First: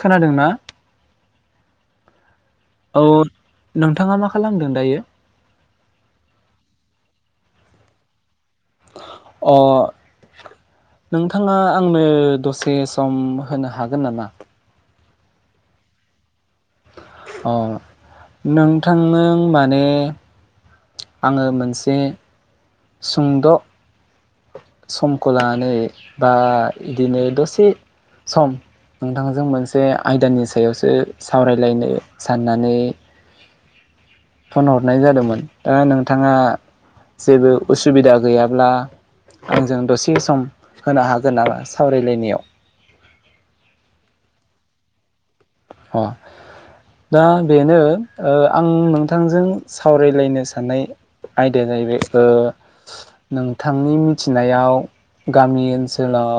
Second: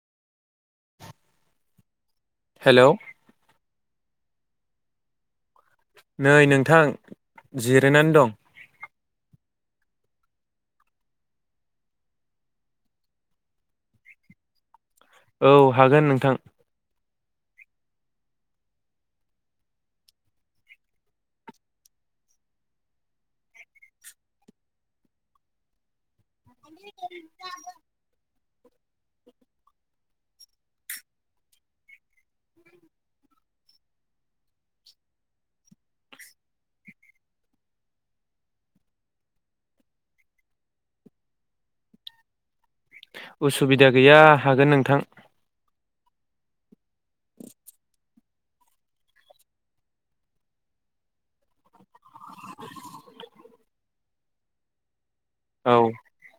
खोनादोंना [inaudible] औ नोंथाङा मा खालामदों दायो? नै नोंथां जिरायनानै दं। अ नोंथाङा आंनो दसे सम होनो हागोन नामा? औ हागोन नोंथां। अ नोंथांजों माने आङो मोनसे सुंद' समखौ लानानै बा इदिनो दसे सम नोंथांजों मोनसे आयदानि सायावसो सावरायलायनो साननानै फन हरनाय जादोंमोन दा नोंथाङा जेबो उसुबिदा गैयाब्ला आंजों दसे सम होनो हागोन नामा सावरायलायनायाव? उसुबिदा गैया हागोन नोंथां। अ दा बेनो ओ आं नोंथांजों सावरायलायनो साननाय आयदाया जाहैबाय ओ नोंथांनि मिथिनायाव गामि औ ओनसोलाव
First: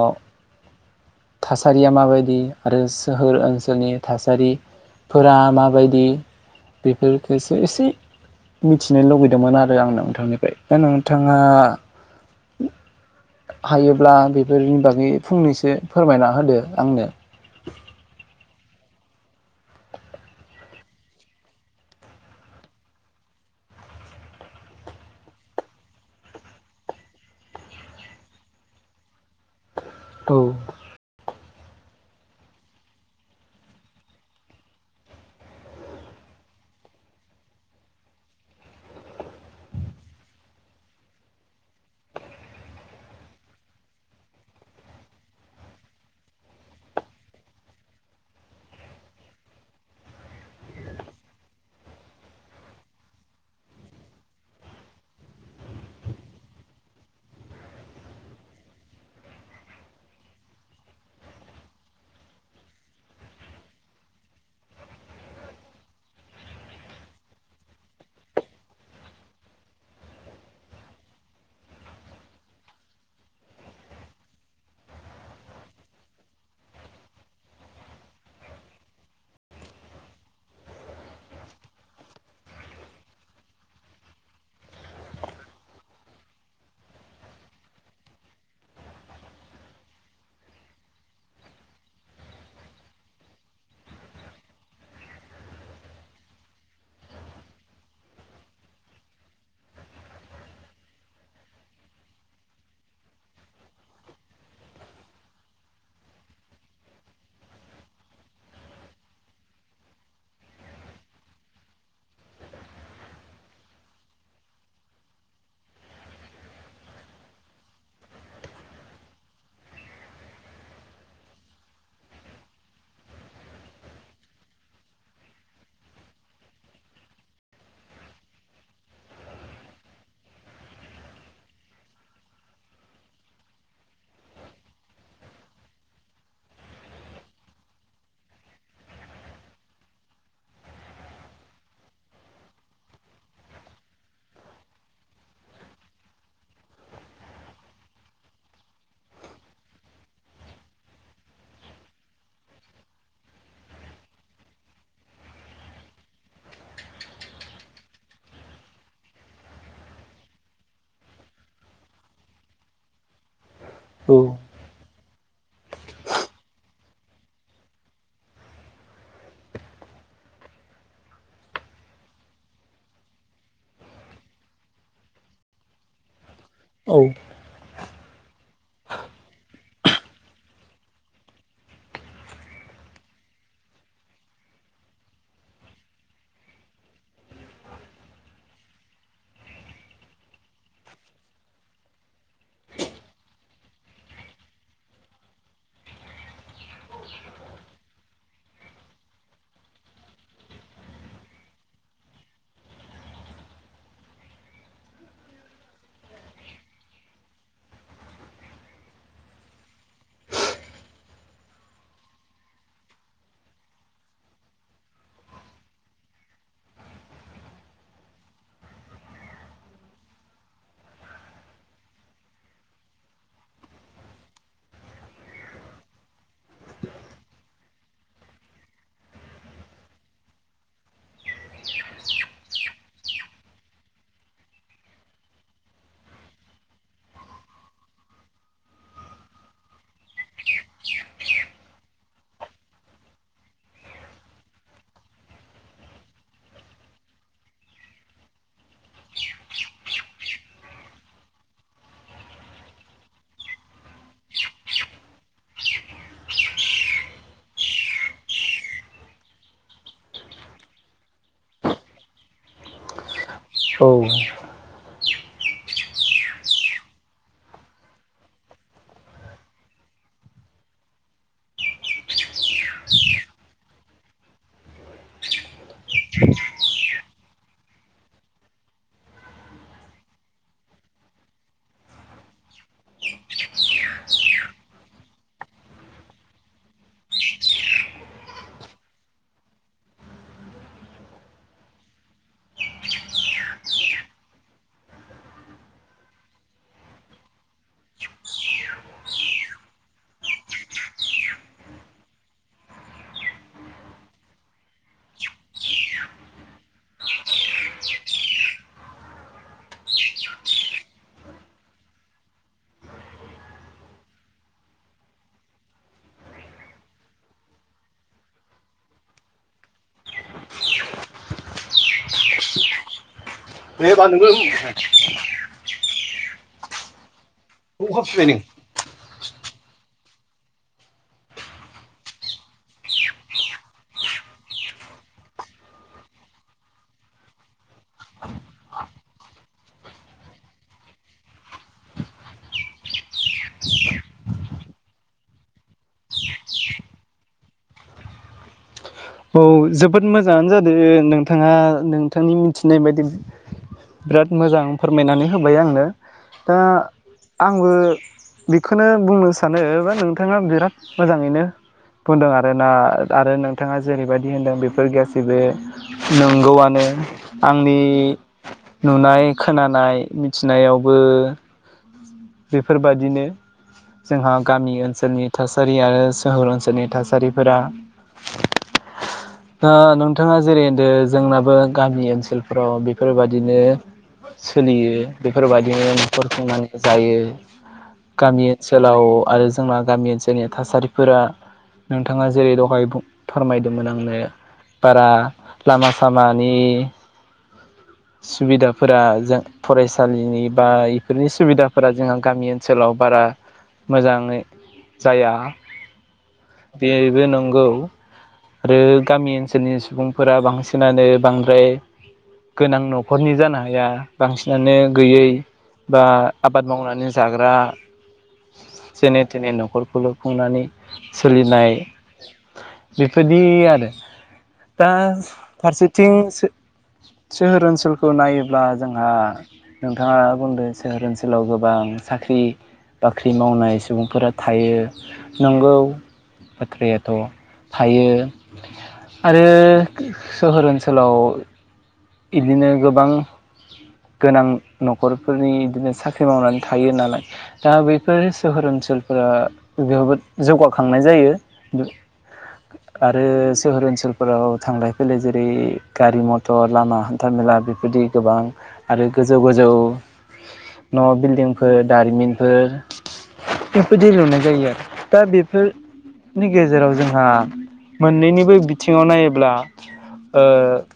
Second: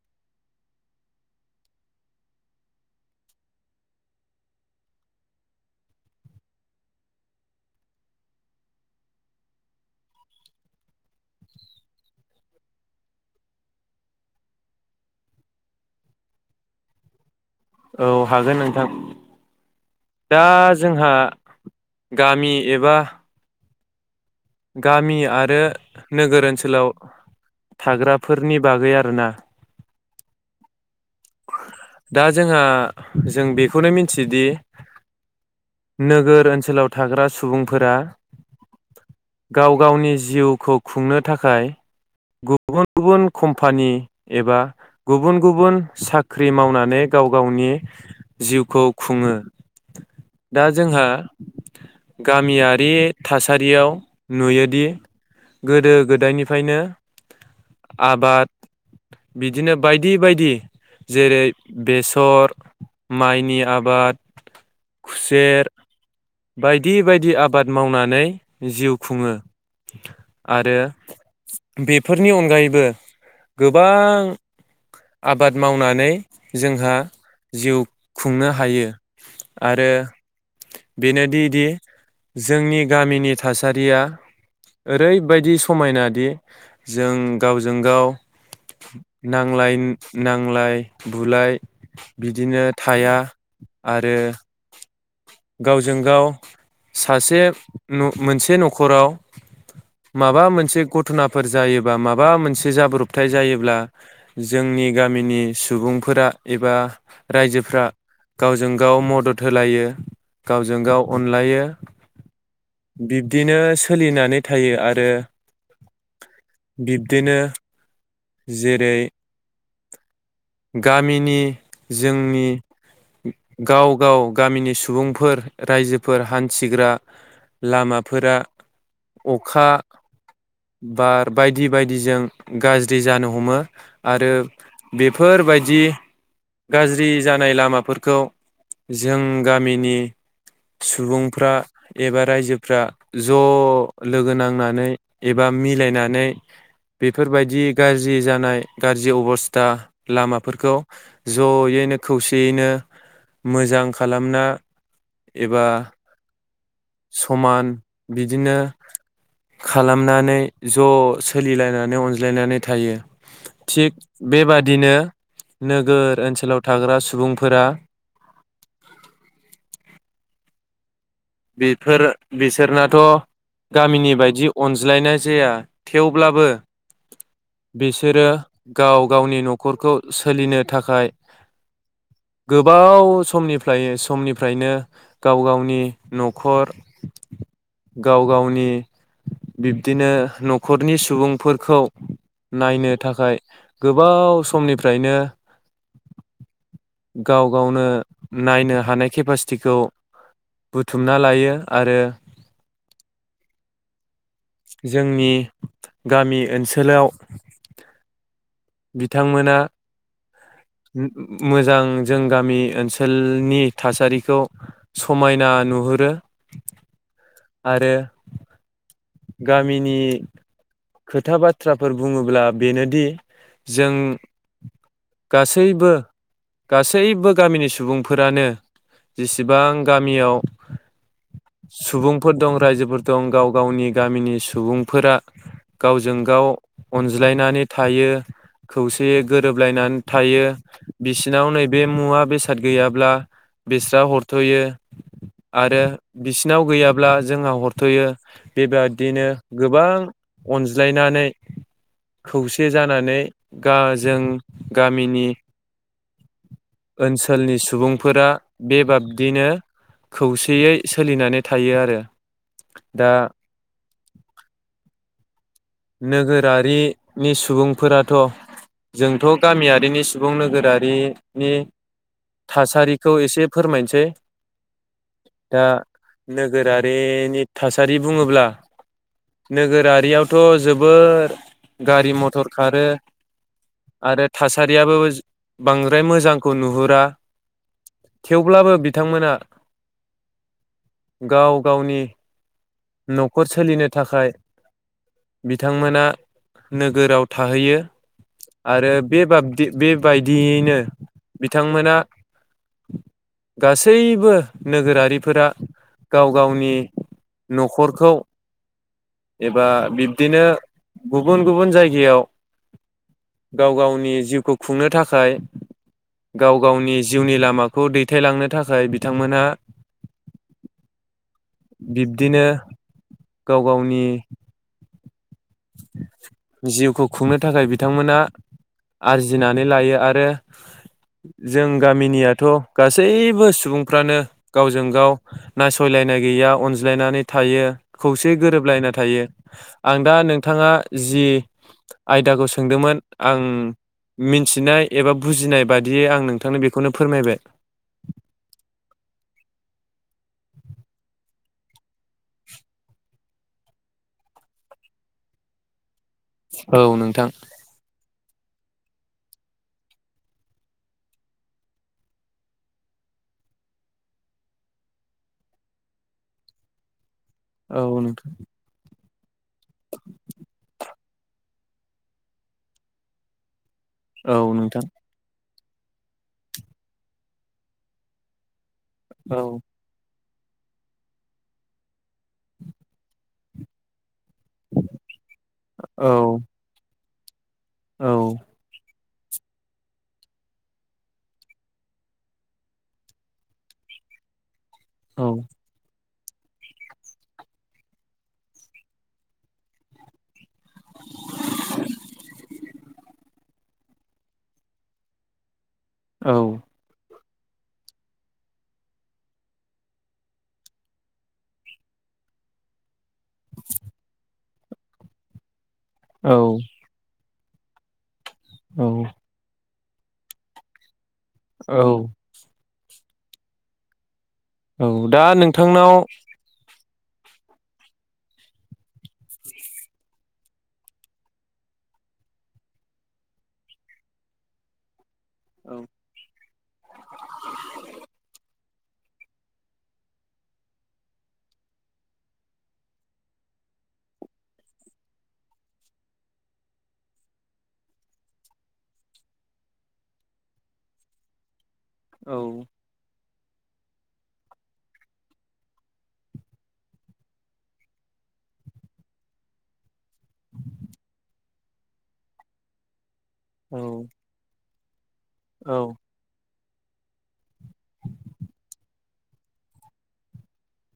थासारिया माबायदि आरो सोहोर ओनसोलनि थासारि फोरा माबायदि बेफोरखौसो एसे मिथिनो लुबैदोंमोन आरो आं नोंथांनिफ्राय दा नोंथाङा हायोब्ला बेफोरनि बागै फंनैसो फोरमायना होदो आंनो औ हागोन नोंथां दा जोंहा गामि एबा गामि आरो नोगोर ओनसोलाव थाग्राफोरनि बागै आरोना औ दा जोंहा जों बेखौनो मिथियोदि नोगोर ओनसोलाव थाग्रा सुबुंफोरा गाव गावनि जिउखौ खुंनो थाखाय गुबुन गुबुन कम्पानि एबा गुबुन गुबुन साख्रि मावनानै गाव गावनि जिउखौ खुङो। दा जोंहा गामियारि थासारियाव नुयोदि गोदो गोदायनिफ्रायनो आबाद बिदिनो बायदि बायदि जेरै बेसर माइनि आबाद खुसेर बायदि बायदि आबाद मावनानै जिउ खुङो आरो बेफोरनि अनगायैबो गोबां आबाद मावनानै जोंहा जिउ खुंनो हायो। आरो बेनोदि दि जोंनि गामिनि थासारिया ओरैबायदि समायनादि जों गावजों गाव नांलाय नांलाय बुलाय बिदिनो थाया आरो गावजों गाव सासे मोनसे न'खराव माबा मोनसे गथ'नाफोर जायोबा माबा मोनसे जाब्रबथाय जायोब्ला जोंनि गामिनि सुबुंफोरा एबा रायजोफ्रा गावजों गाव मदद होलायो। गावजों गाव अनलायो बिब्दिनो सोलिनानै थायो आरो बिब्दिनो जेरै गामिनि जोंनि गाव गाव गामिनि सु सुबुंफोर रायजोफोर हान्थिग्रा लामाफोरा अखा बार बायदि बायदिजों गाज्रि जानो हमो आरो बेफोरबायदि गाज्रि जानाय लामाफोरखौ जों गामिनि सुबुंफ्रा एबा रायजोफ्रा ज' लोगो नांनानै एबा मिलायनानै बेफोरबायदि गाज्रि जानाय गाज्रि अबस्था लामाफोरखौ ज'यैनो खौसेयैनो मोजां खालाम ना एबा समान बिदिनो खालामनानै ज' सोलिलायनानै अनज्लायनानै थायो। थिग बेबादिनो नोगोर ओनसोलाव थाग्रा सुबुंफोरा बेफोर बिसोरनाथ' गामिनि बायदि अनज्लायनाय जाया थेवब्लाबो औ बिसोरो गाव गावनि न'खरखौ सोलिनो थाखाय गोबाव समनिफ्राय समनिफ्रायनो गाव गावनि न'खर गाव गावनि बिब्दिनो न'खरनि सुबुंफोरखौ नायनो थाखाय गोबाव समनिफ्रायनो गाव गावनो नायनो हानाय केपासिटिखौ बुथुमना लायो आरो जोंनि गामि ओनसोलाव बिथांमोना मोजां जों गामि ओनसोलनि थासारिखौ समायना नुहुरो आरो गामिनि खोथा बाथ्राफोर बुङोब्ला बेनोदि जों गासैबो गासैबो गामिनि सुबुंफोरानो जेसेबां गामियाव सुबुंफोर दं रायजोफोर दं गाव गावनि गामिनि सुबुंफोरा गावजों गाव अनज्लायनानै थायो खौसेयै गोरोबलायनानै थायो बिसिनाव नैबे मुवा बेसाद गैयाब्ला बिस्रा हरथ'यो आरो बिसिनाव गैयाब्ला जोंहा हरथ'यो बेबादिनो गोबां अनज्लायनानै खौसे जानानै गा जों गामिनि ओनसोलनि सुबुंफोरा बेबाबदिनो खौसेयै सोलिनानै थायो आरो दा औ। नोगोरारिनि सुबुंफोराथ' जोंथ' गामियारिनि सुबुं नोगोरारिनि थासारिखौ एसे फोरमायनोसै दा नोगोरारिनि थासारि बुङोब्ला नोगोरारियाव थ' जोबोर गारि मथर खारो आरो थासारियाबो बांद्राय मोजांखौ नुहुरा थेवब्लाबो बिथांमोना गाव गावनि न'खर सोलिनो थाखाय बिथांमोना नोगोराव थाहैयो आरो बे बाब बेबायदियैनो बिथांमोना गासैबो नोगोरारिफोरा गाव गावनि न'खरखौ एबा बिब्दिनो गुबुन गुबुन जायगायाव गाव गावनि जिउखौ खुंनो थाखाय गाव गावनि जिउनि लामाखौ दैथायलांनो थाखाय बिथांमोनहा बिब्दिनो गाव गावनि [unintelligible] [inaudible] जिउखौ खुंनो थाखाय बिथांमोना औ आरजि जिनानै लायो आरो जों गामिनियाथ' गासैबो सुबुंफ्रानो गावजों गाव नासयलायनाय गैया अनज्लायनानै थायो खौसे गोरोबलायना थायो। आं दा नों थाङा जि आयदाखौ सोंदोंमोन आं मिथिनाय एबा बुजिनाय बादियै आं नोंथांनो बेखौनो फोरमायबाय। औ जोबोद मोजाङानो जादों नोंथाङा नोंथांनि मिथिनाय बायदि बिराद मोजां फोरमायनानै होबाय आंनो। दा औ नोंथां आंबो बेखोनो बुंनो सानो बा नोंथाङा बिराद मोजाङैनो बुंदों आरोना आरो नोंथाङा जेरैबायदि होनदों बेफोर गासैबो नंगौआनो। आंनि औ नोंथां नुनाय खोनानाय मिथिनायावबो बेफोरबादिनो। जोंहा औ गामि नोंथां ओनसोलनि थासारि आरो सहर ओनसोलनि थासारिफोरा औ आ नों थाङा जेरै होनदो जोंनाबो गामि ओनस सोलफोराव बेफोरबाद दिनो सोलियो बेफोरबायदिनो औ न'खरखुंनानैबो जायो। औ गामि ओनसोलाव आरो जोंना गामि ओनसोलनि थासारिफोरा नोंथाङा जेरै दहाय बु फोरमायदोंमोन आंनो बारा औ लामा सामानि सुबिदाफोरा जों फरायसालिनि बा इफोरनि सुबिदाफोरा जोंहा गामि ओनसोलाव बारा मोजाङै जाया। औ बेबो नों नंगौ आरो गामि ओनसोलनि सुबुंफोरा बांसिनानो बांद्राय गोनां न' खरनि जानो हाया बांसि मानो गैयै बा औ आबाद मावनानै जाग्रा औ जेने थेने न'खर खुनु खुंनानै सोलिनाय औ जेफोरदि आरो दा औ नोंथांनाव फारसेथिं सो [inaudible] सोहोर ओनसोलखौ नायोब्ला जोंहा नोंथाङा बुंदों सोहोर ओनसोलाव गोबां साख्रि-बाख्रि मावनाय सुबुंफोरा थायो। नंगौ औ बाथ्रायाथ' थायो। आरो सोहोर ओनसोलाव इदिनि गोबां गोनां न'खरफोरनि इदिनो साख्रि मावनानै थायो नालाय दा बैफोर सोहोर ओनसोलफोरा जोबोद जौगाखांनाय जायो। गो आद औ आरो सोहोर ओनसोलफोराव थांलाय फैलाय जेरै गारि-मथर लामा हान्था मेला बेफोरदि गोबां आरो गोजौ गोजौ न' बिल्डिंफोर दारिमिनफोर औ बेफोरदि लुनाय जायो आरो दा औ बेफोरनि गेजेराव जोंहा मोननैनिबो बिथिंङाव नाय ब्ला ओ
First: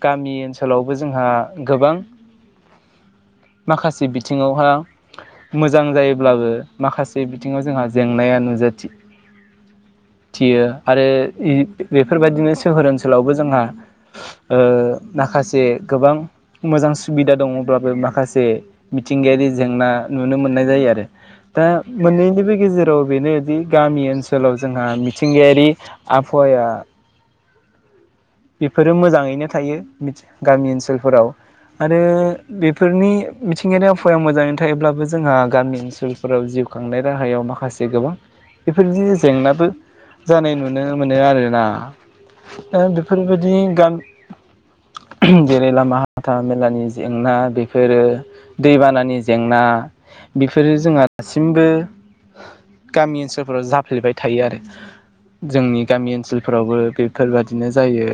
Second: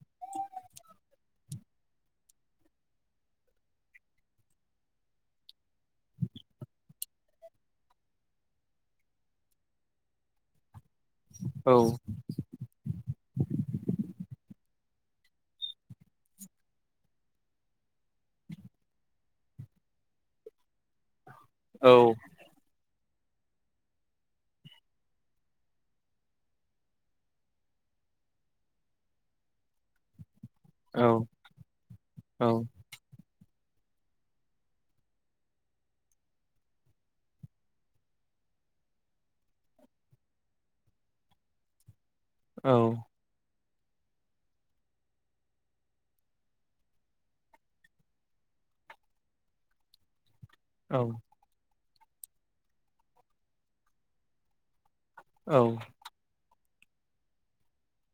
गामि ओन सोलावबो जोंहा गोबां माखासे बिथिङावहा मोजां जायोब्लाबो माखासे बिथिंङाव जोंहा जेंनाया नुजा थि-थियो। आरो इ औ बेफोरबायदिनो सोहोर ओनसोलावबो जोंहा ओ दाखासे गोबां मोजां सुबिदा दङब्लाबो माखासे जे मिथिंगायारि जेंना नुनो मोननाय जायो आरो दा औ मोन्नैनिबो गेजेराव बेनोदि गामि ओनसोलाव जोंहा मिथिंगायारि आबहावाया बेफोरो मोजांङैनो थायो मिथि गामि औ ओनसोलफोराव आरो औ बेफोरनि मिथिंगायारि आबहावाया मोजांङै थायोब्लाबो जोंहा गामि ओनसोलफोराव जिउ खांनाय राहायाव माखासे गोबां बेफोरबायदि जेंनाबो जानाय नुनो मोनो आरोना औ दि गान जेरै लामा हाथा मेलानि जेंना बेफोरो दैबानानि जेंना बेफोरो जोंहा दासिमबो गामि ओनसोलफोराव जाफ्लेबाय थायो आरो जोंनि गामि ओनसोल फोरावबो बेफोरबायादिनो जायो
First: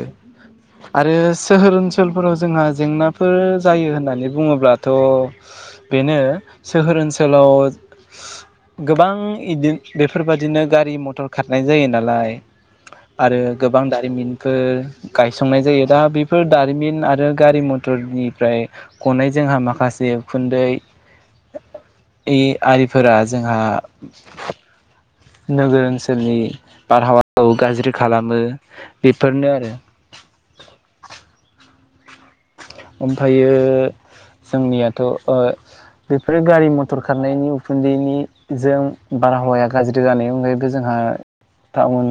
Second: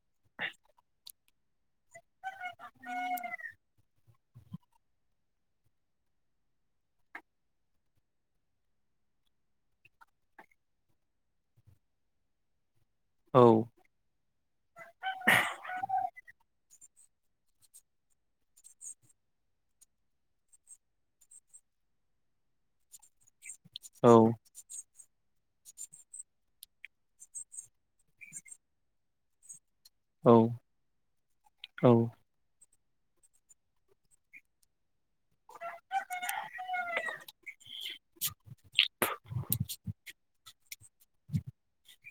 आरो सोहोर ओनसोलफोराव जोंहा जेंनाफोर जायो होननानै बुङोब्लाथ बेनो सोहोर ओनसोलाव गोबां इदि बेफोरबादिनो गारि मथर खारनाय जायो नालाय आरो गोबां दारिमिन फोर गायसंनाय जायो दा बेफोर दारिमिन आरो गारि मथरनिफ्राय गनाय जोंहा माखासे उखुन्दै ए आरिफोरा जोंहा नोगोर ओनसोलनि बारहावाखौ गाज्रि खालामो बेफोरनो आरो औ औ ओमफ्रायो जोंनियाथ' ओ बेफोरो गारि मथर खारनायनि उखुन्दैनि जों बारहावाया गाज्रि जानायनि अनगायैबो जोंहा टाउन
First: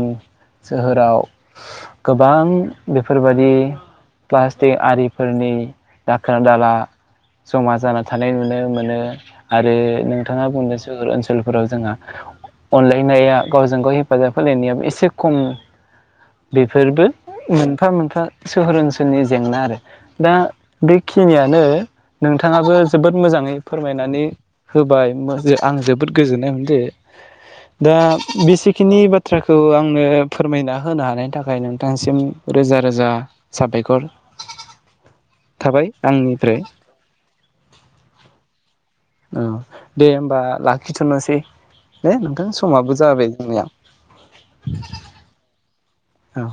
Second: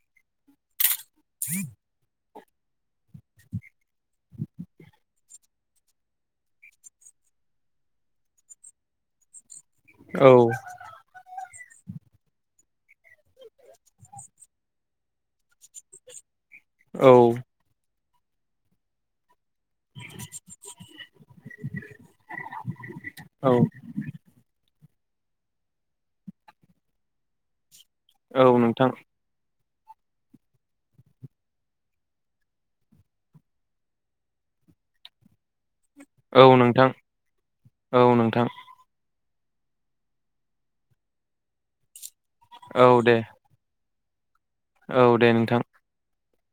सोहोर सोहोराव गोबां गोबां बेफोरबायदि प्लास्टिक आरि फोरनि दाखोर दाला जमा जाना थानाय नुनो मोनो आरो नोंथाङा बुंदों सोहर ओनसोल फोराव जोंहा अनलायनाया गावजों गाव हेफाजाब होलायनायाबो एसे खम बेफोरबो मोनफा मोनफा सोहोर ओनसोलनि जेंना आरो दा बेखिनियानो नोंथाङाबो जोबोद औ मोजाङै फोरमायनानै होबाय आं जोबोद गोजोननाय मोनदों दा औ नोंथां बेसेखिनि बाथ्राखौ खौ आंनो फोरमायना होनो हानायनि थाखाय नोंथांसिम रोजा रोजा साबायखर थाबाय औ आंनिफ्राय नोंथां औ नोंथां औ दे होमबा लाखिथ'नोसै दे नोंथांनि औ समाबो दे जाबाय जोंनिया औ दे नोंथां औ